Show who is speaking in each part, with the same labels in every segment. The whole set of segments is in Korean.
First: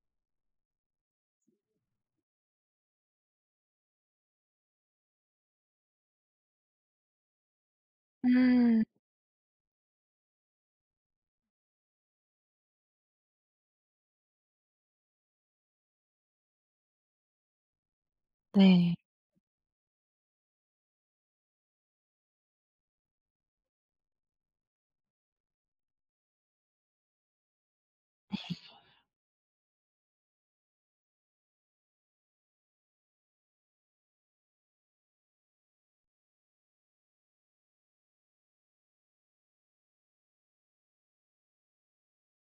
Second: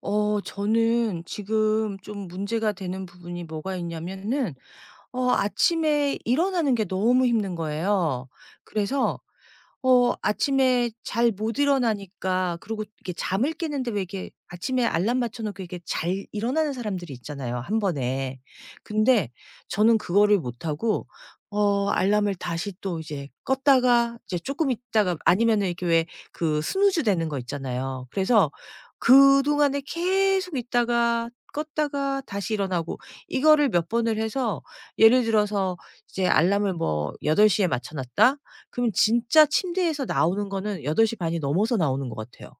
Speaker 1: 저는 지금 좀 문제가 되는 부분이 뭐가 있냐면은 아침에 일어나는 게 너무 힘든 거예요.
Speaker 2: 음.
Speaker 1: 그래서 아침에 잘 못 일어나니까. 그리고 이게 잠을 깨는데, 왜 이게 아침에 알람 맞춰 놓고 이게 잘 일어나는 사람들이 있잖아요, 한 번에.
Speaker 2: 네.
Speaker 1: 근데 저는 그거를 못 하고 알람을 다시 또 이제 껐다가 이제 조금 있다가. 아니면은 이렇게 왜 그 스누즈 되는 거 있잖아요. 그래서 그동안에 계속 있다가 껐다가 다시 일어나고, 이거를 몇 번을 해서. 예를 들어서 이제 알람을 뭐 8 시에 맞춰 놨다? 그럼 진짜 침대에서 나오는 거는 8시 반이 넘어서 나오는 것 같아요.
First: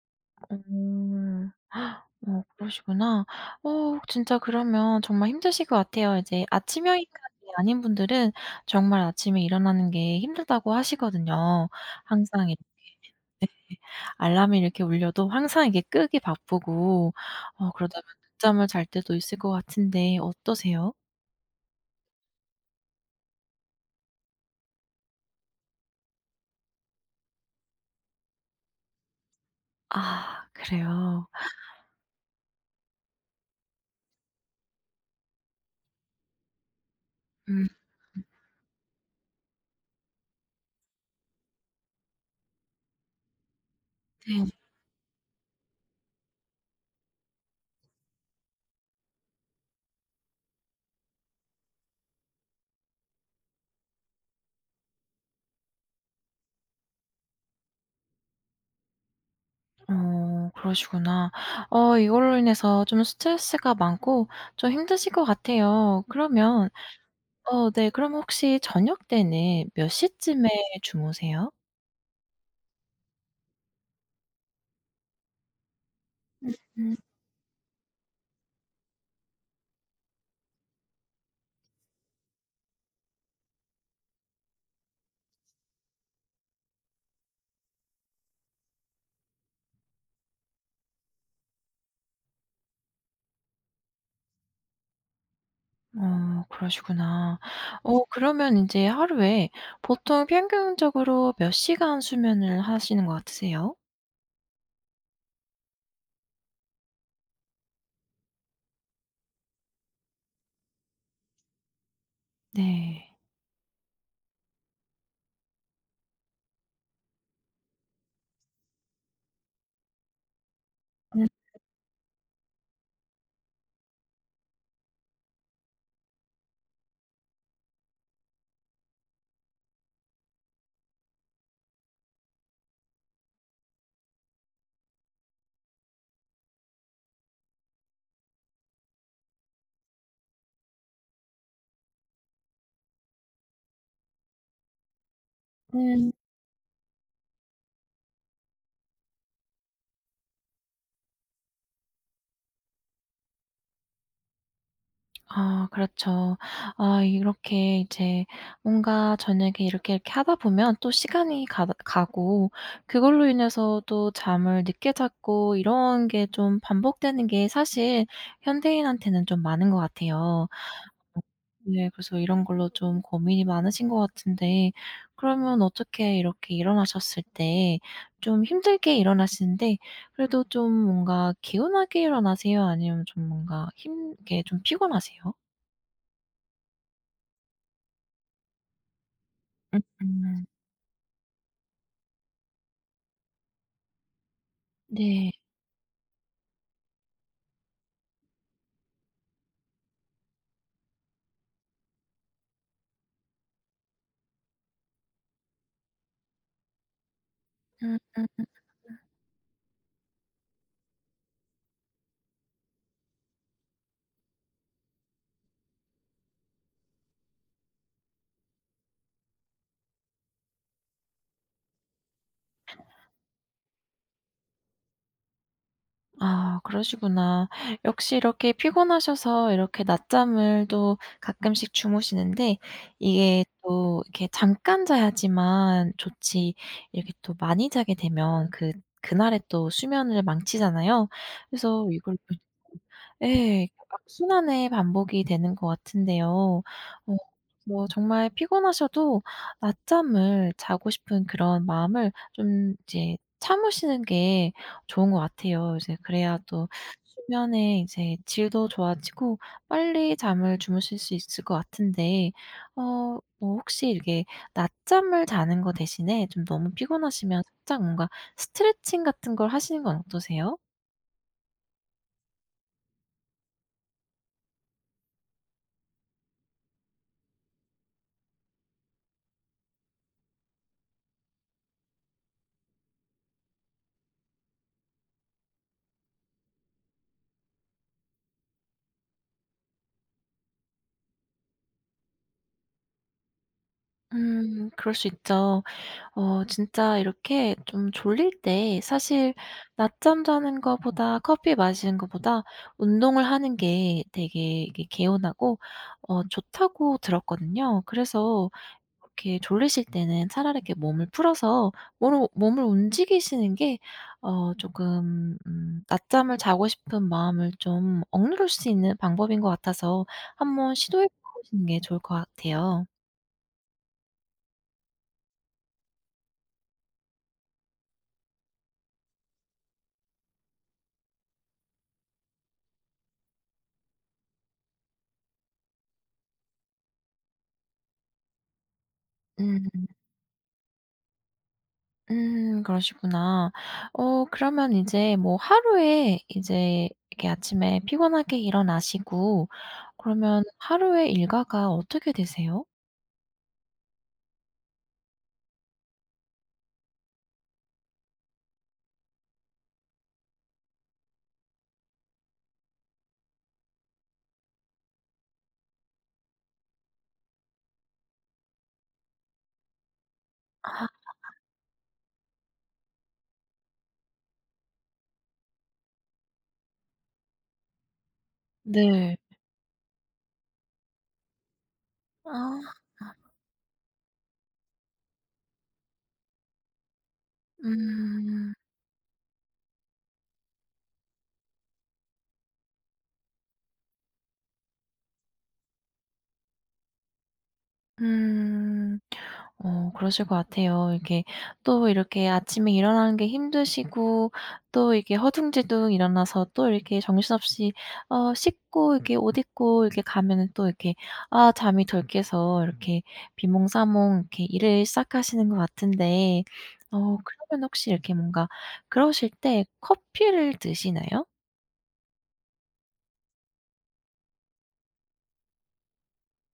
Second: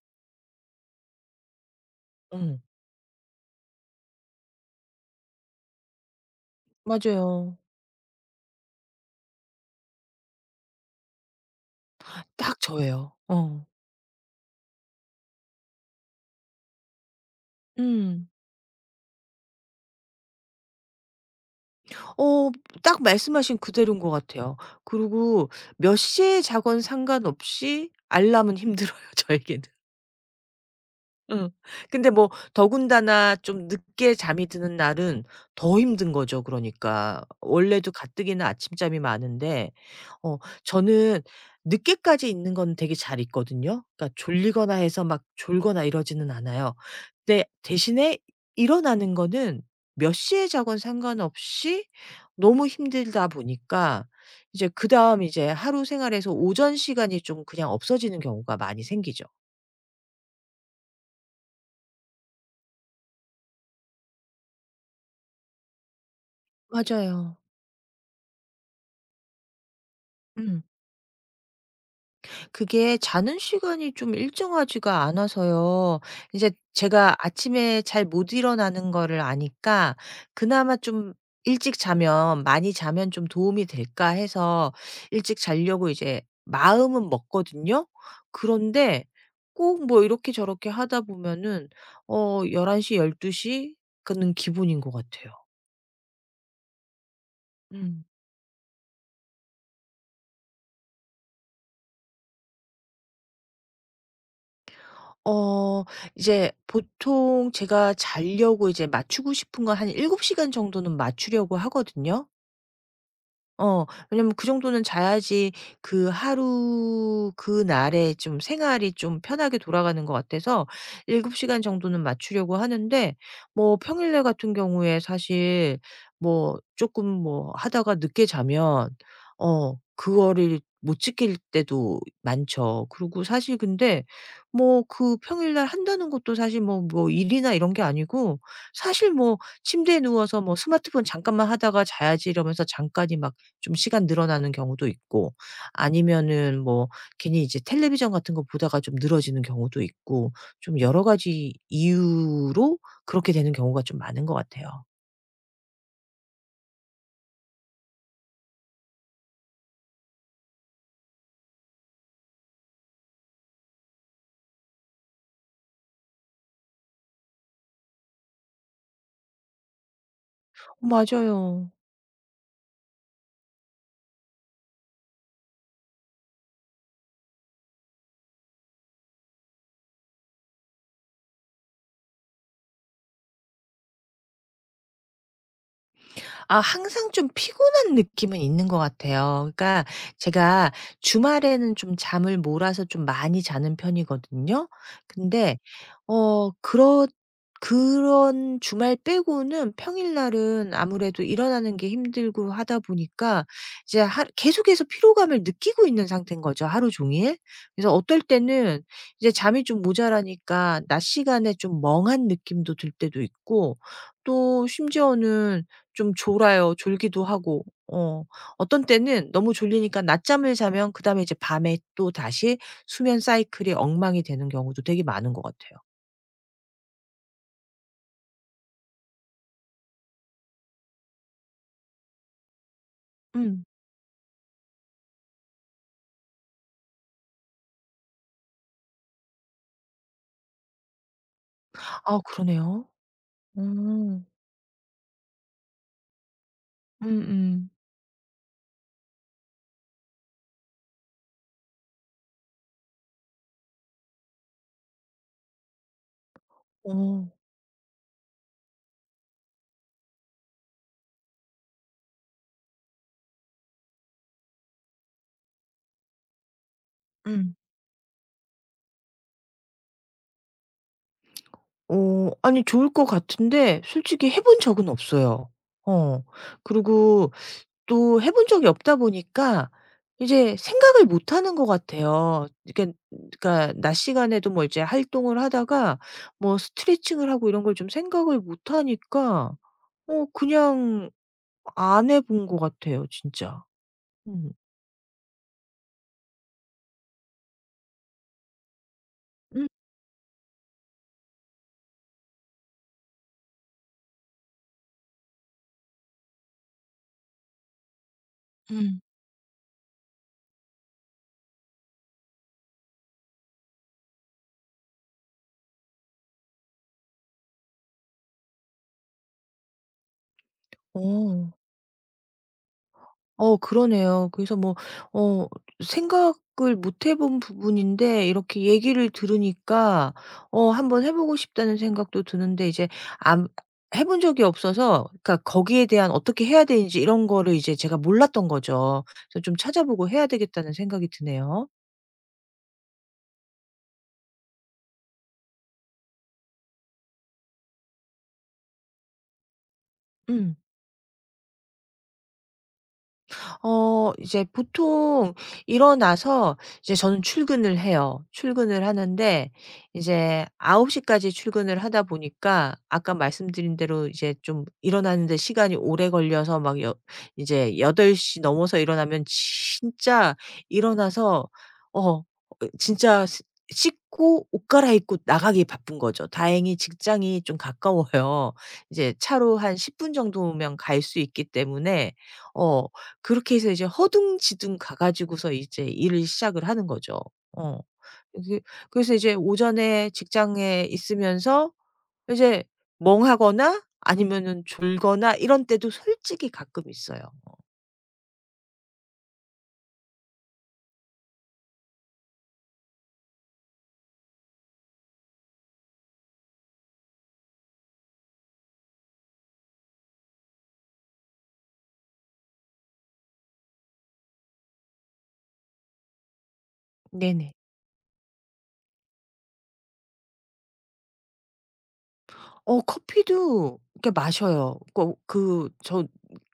Speaker 2: 음. 헉,
Speaker 1: 음.
Speaker 2: 그러시구나. 진짜 그러면 정말 힘드실 것 같아요. 이제 아침 형일까지
Speaker 1: 맞아요.
Speaker 2: 아닌 분들은 정말 아침에 일어나는 게 힘들다고 하시거든요. 항상 이
Speaker 1: 딱 저예요. 어.
Speaker 2: 알람이 이렇게 울려도 항상 이게 끄기 바쁘고 그러다 보면
Speaker 1: 음.
Speaker 2: 늦잠을 잘 때도 있을 것 같은데 어떠세요?
Speaker 1: 어 딱 말씀하신 그대로인 것 같아요. 그리고 몇 시에 자건 상관없이 알람은 힘들어요, 저에게는.
Speaker 2: 아 그래요.
Speaker 1: 응. 근데 뭐 더군다나 좀 늦게 잠이 드는 날은 더 힘든 거죠, 그러니까.
Speaker 2: 음.
Speaker 1: 원래도 가뜩이나 아침잠이 많은데. 어 저는 늦게까지 있는 건 되게 잘 있거든요. 그러니까
Speaker 2: 네.
Speaker 1: 졸리거나 해서 막 졸거나 이러지는 않아요. 근데 대신에 일어나는 거는 몇 시에 자건 상관없이 너무 힘들다 보니까, 이제 그다음 이제 하루 생활에서 오전 시간이 좀 그냥 없어지는 경우가 많이 생기죠.
Speaker 2: 그러시구나. 이걸로 인해서 좀 스트레스가 많고 좀 힘드실 것 같아요. 그러면
Speaker 1: 맞아요.
Speaker 2: 네, 그럼 혹시 저녁 때는 몇 시쯤에
Speaker 1: 음.
Speaker 2: 주무세요?
Speaker 1: 그게 자는 시간이 좀 일정하지가 않아서요. 이제
Speaker 2: 음.
Speaker 1: 제가 아침에 잘 못 일어나는 거를 아니까 그나마 좀 일찍 자면, '많이 자면 좀 도움이 될까.' 해서 일찍 자려고 이제 마음은 먹거든요. 그런데 꼭 뭐 이렇게 저렇게 하다 보면은 1 1시열1 2 그는 기본인 것 같아요.
Speaker 2: 그러시구나.
Speaker 1: 음.
Speaker 2: 그러면 이제 하루에 보통 평균적으로 몇 시간 수면을 하시는 것 같으세요?
Speaker 1: 어 이제 보통 제가 자려고 이제 맞추고 싶은 건 한 7시간 정도는 맞추려고 하거든요.
Speaker 2: 네.
Speaker 1: 어. 왜냐면 그 정도는 자야지 그 하루 그날의 좀 생활이 좀 편하게 돌아가는 것 같아서 7시간 정도는 맞추려고 하는데, 뭐 평일날 같은 경우에 사실 뭐 조금 뭐 하다가 늦게 자면 그거를 못 지킬 때도 많죠. 그리고 사실 근데 뭐 그 평일날 한다는 것도 사실 뭐 일이나 이런 게 아니고 사실 뭐 침대에 누워서 뭐 스마트폰 잠깐만 하다가 자야지 이러면서 잠깐이 막 좀 시간 늘어나는 경우도 있고,
Speaker 2: 음.
Speaker 1: 아니면은 뭐 괜히 이제 텔레비전 같은 거 보다가 좀 늘어지는 경우도 있고, 좀 여러 가지 이유로 그렇게 되는 경우가 좀 많은 것 같아요.
Speaker 2: 아 그렇죠. 아 이렇게 이제 뭔가 저녁에 이렇게 하다 보면 또 시간이 가 가고 그걸로 인해서 또 잠을 늦게 잤고 이런 게 좀 반복되는 게 사실 현대인한테는 좀 많은 것 같아요.
Speaker 1: 맞아요.
Speaker 2: 네, 그래서 이런 걸로 좀 고민이 많으신 것 같은데 그러면 어떻게 이렇게 일어나셨을 때 좀 힘들게 일어나시는데 그래도 좀 뭔가 개운하게 일어나세요? 아니면 좀 뭔가 힘 게좀 피곤하세요?
Speaker 1: 아, 항상 좀 피곤한 느낌은 있는 것 같아요. 그러니까
Speaker 2: 음.
Speaker 1: 제가 주말에는 좀 잠을 몰아서 좀 많이 자는 편이거든요.
Speaker 2: 네.
Speaker 1: 근데 어 그렇 그런 주말 빼고는 평일날은 아무래도 일어나는 게 힘들고 하다 보니까 이제 하 계속해서 피로감을 느끼고 있는 상태인 거죠, 하루 종일. 그래서
Speaker 2: 음.
Speaker 1: 어떨 때는 이제 잠이 좀 모자라니까 낮 시간에 좀 멍한 느낌도 들 때도 있고, 또 심지어는 좀 졸아요. 졸기도 하고. 어. 어떤 때는 너무 졸리니까 낮잠을 자면 그다음에 이제 밤에 또다시 수면 사이클이 엉망이 되는 경우도 되게 많은 것 같아요.
Speaker 2: 아 그러시구나. 역시 이렇게 피곤하셔서 이렇게 낮잠을 또 가끔씩 주무시는데 이게
Speaker 1: 음.
Speaker 2: 또 이렇게 잠깐 자야지만 좋지 이렇게 또 많이 자게 되면 그날의 또 수면을 망치잖아요. 그래서 이걸
Speaker 1: 아,
Speaker 2: 또
Speaker 1: 그러네요.
Speaker 2: 예.
Speaker 1: 음.
Speaker 2: 악순환의 반복이 되는 것 같은데요. 어
Speaker 1: 음음.
Speaker 2: 뭐 정말 피곤하셔도 낮잠을 자고 싶은 그런 마음을 좀 이제 참으시는 게 좋은 것 같아요. 이제 그래야 또
Speaker 1: 어.
Speaker 2: 수면의 이제 질도 좋아지고 빨리 잠을 주무실 수 있을 것 같은데 뭐 혹시 이렇게 낮잠을 자는 거 대신에 좀 너무 피곤하시면
Speaker 1: 음.
Speaker 2: 살짝 뭔가 스트레칭 같은 걸 하시는 건 어떠세요?
Speaker 1: 아니, 좋을 것 같은데 솔직히 해본 적은 없어요. 어. 그리고 또 해본 적이 없다 보니까 이제 생각을 못 하는 것 같아요. 그러니 그러니까 낮 시간에도 뭐 이제 활동을 하다가 뭐 스트레칭을 하고 이런 걸 좀 생각을 못 하니까 그냥 안 해본 것 같아요 진짜. 음.
Speaker 2: 그럴 수 있죠. 진짜 이렇게 좀 졸릴 때 사실
Speaker 1: 음.
Speaker 2: 낮잠 자는 거보다 커피 마시는 거보다 운동을 하는 게 되게 이게 개운하고 좋다고 들었거든요. 그래서
Speaker 1: 음.
Speaker 2: 이렇게 졸리실 때는 차라리 이렇게 몸을 풀어서 몸을 움직이시는 게 조금 낮잠을 자고 싶은 마음을 좀 억누를 수 있는 방법인 것 같아서 한번 시도해
Speaker 1: 어.
Speaker 2: 보시는 게 좋을 것 같아요.
Speaker 1: 어, 그러네요. 그래서 뭐 어 생각을 못 해본 부분인데 이렇게 얘기를 들으니까 한번 해 보고 싶다는 생각도 드는데, 이제 안 해본 적이 없어서, 그러니까 거기에 대한 어떻게 해야 되는지 이런 거를 이제 제가 몰랐던 거죠. 그래서 좀
Speaker 2: 음. 음.
Speaker 1: 찾아보고 해야 되겠다는 생각이 드네요.
Speaker 2: 그러시구나. 그러면 이제 뭐 하루에 이제 이렇게 아침에 피곤하게 일어나시고 그러면
Speaker 1: 음.
Speaker 2: 하루의 일과가 어떻게 되세요?
Speaker 1: 이제 보통 일어나서 이제 저는 출근을 해요. 출근을 하는데 이제 9시 까지 출근을 하다 보니까, 아까 말씀드린 대로 이제 좀 일어나는 데 시간이 오래 걸려서 막 여 이제 8시 넘어서 일어나면 진짜
Speaker 2: 아
Speaker 1: 일어나서 어 진짜 스 씻고 옷 갈아입고 나가기 바쁜 거죠. 다행히 직장이 좀 가까워요. 이제
Speaker 2: 네.
Speaker 1: 차로 한 10분 정도면 갈 수 있기 때문에
Speaker 2: 아.
Speaker 1: 어 그렇게 해서 이제 허둥지둥 가 가지고서 이제 일을 시작을 하는 거죠. 어.
Speaker 2: 음.
Speaker 1: 이게 그래서 이제 오전에 직장에 있으면서 이제 멍하거나 아니면은 졸거나 이런 때도 솔직히 가끔 있어요. 어.
Speaker 2: 음. 그러실 것 같아요. 이렇게 또 이렇게 아침에 일어나는 게 힘드시고 또 이렇게 허둥지둥 일어나서 또 이렇게 정신없이 씻고 이렇게 옷 입고 이렇게 가면은 또 이렇게 아 잠이 덜 깨서 이렇게 비몽사몽 이렇게 일을 시작하시는 것 같은데
Speaker 1: 네네.
Speaker 2: 그러면 혹시 이렇게 뭔가 그러실 때 커피를 드시나요?
Speaker 1: 커피도 이렇게 마셔요. 꼭 그 저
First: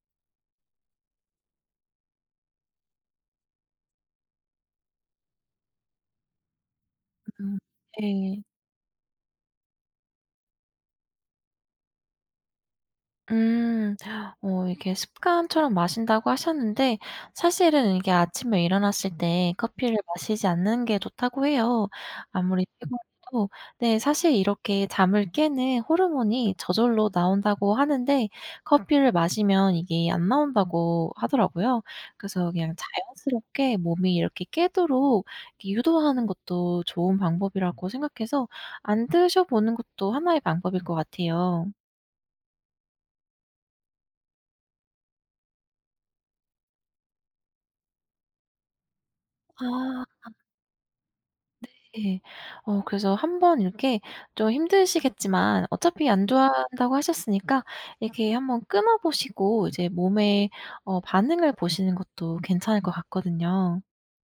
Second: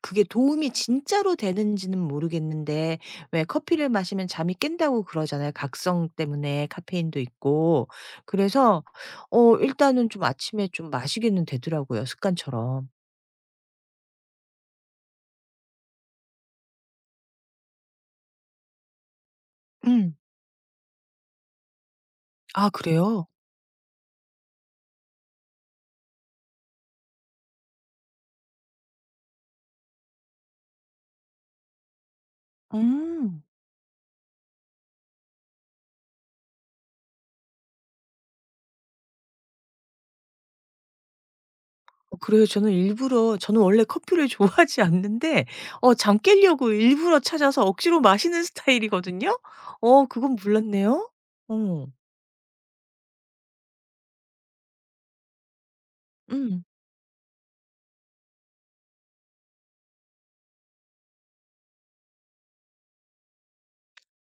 Speaker 1: 그게 도움이 진짜로 되는지는 모르겠는데, 왜 커피를 마시면 잠이 깬다고 그러잖아요. 각성 때문에 카페인도
Speaker 2: 음.
Speaker 1: 있고.
Speaker 2: 네.
Speaker 1: 그래서 일단은 좀 아침에 좀 마시기는 되더라고요, 습관처럼.
Speaker 2: 음. 이게 습관처럼 마신다고 하셨는데 사실은 이게 아침에 일어났을 때 커피를
Speaker 1: 음.
Speaker 2: 마시지 않는 게 좋다고 해요. 아무리
Speaker 1: 아, 그래요?
Speaker 2: 피곤해도 네, 사실 이렇게 잠을 깨는 호르몬이 저절로 나온다고 하는데 커피를 마시면 이게 안 나온다고 하더라고요. 그래서 그냥
Speaker 1: 음.
Speaker 2: 자연스럽게 몸이 이렇게 깨도록 이렇게 유도하는 것도 좋은 방법이라고 생각해서 안 드셔 보는 것도 하나의 방법일 것 같아요.
Speaker 1: 어, 그래요. 저는 일부러, 저는 원래 커피를 좋아하지 않는데 잠 깰려고 일부러 찾아서 억지로 마시는 스타일이거든요.
Speaker 2: 아.
Speaker 1: 그건 몰랐네요. 어.
Speaker 2: 네, 그래서 한번 이렇게 좀 힘드시겠지만 어차피 안
Speaker 1: 음.
Speaker 2: 좋아한다고 하셨으니까 이렇게 한번 끊어 보시고 이제 몸의 반응을 보시는 것도 괜찮을 것 같거든요.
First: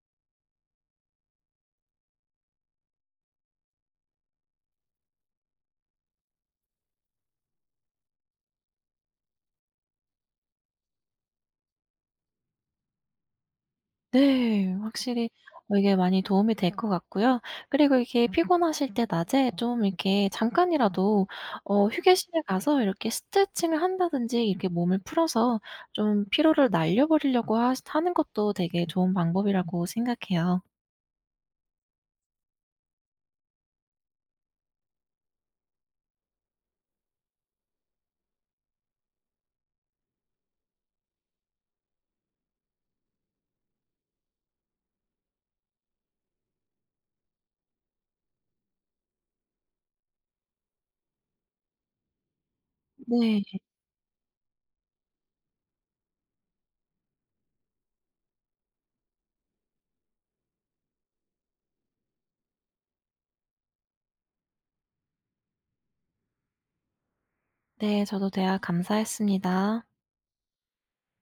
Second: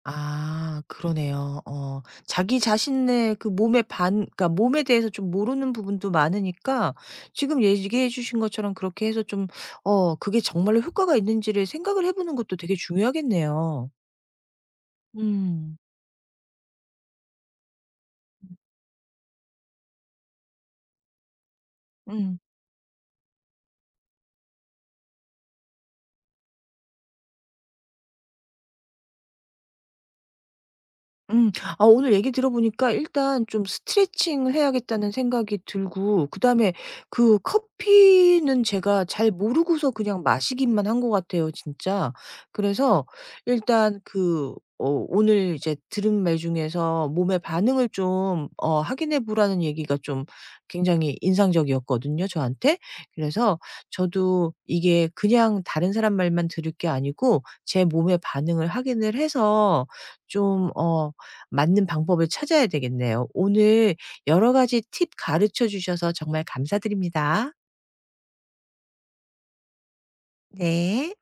Speaker 1: 아, 그러네요. 자기 자신의 그 몸의 반 그러니까 몸에 대해서 좀 모르는 부분도 많으니까, 지금 얘기해 주신 것처럼 그렇게 해서 좀 그게 정말로 효과가 있는지를 생각을 해 보는 것도 되게 중요하겠네요.
Speaker 2: 네. 확실히
Speaker 1: 음.
Speaker 2: 이게 많이 도움이 될 것 같고요. 그리고 이렇게 피곤하실 때 낮에 좀 이렇게 잠깐이라도
Speaker 1: 음.
Speaker 2: 휴게실에 가서 이렇게 스트레칭을 한다든지 이렇게 몸을 풀어서 좀 피로를 날려 버리려고 하시 하는 것도 되게 좋은 방법이라고 생각해요.
Speaker 1: 음. 아, 오늘 얘기 들어보니까 일단 좀 스트레칭을 해야겠다는 생각이 들고, 그다음에 그 커피는 제가 잘 모르고서 그냥 마시기만 한 것 같아요 진짜. 그래서 일단 그 오늘 이제 들은 말 중에서 몸의 반응을 좀 확인해 보라는 얘기가 좀 굉장히 인상적이었거든요, 저한테.
Speaker 2: 네.
Speaker 1: 그래서 저도 이게 그냥 다른 사람 말만 들을 게 아니고 제 몸의 반응을 확인을 해서 좀어 맞는 방법을 찾아야 되겠네요. 오늘 여러 가지 팁 가르쳐 주셔서 정말 감사드립니다.
Speaker 2: 네, 저도 대화 감사했습니다.
Speaker 1: 네.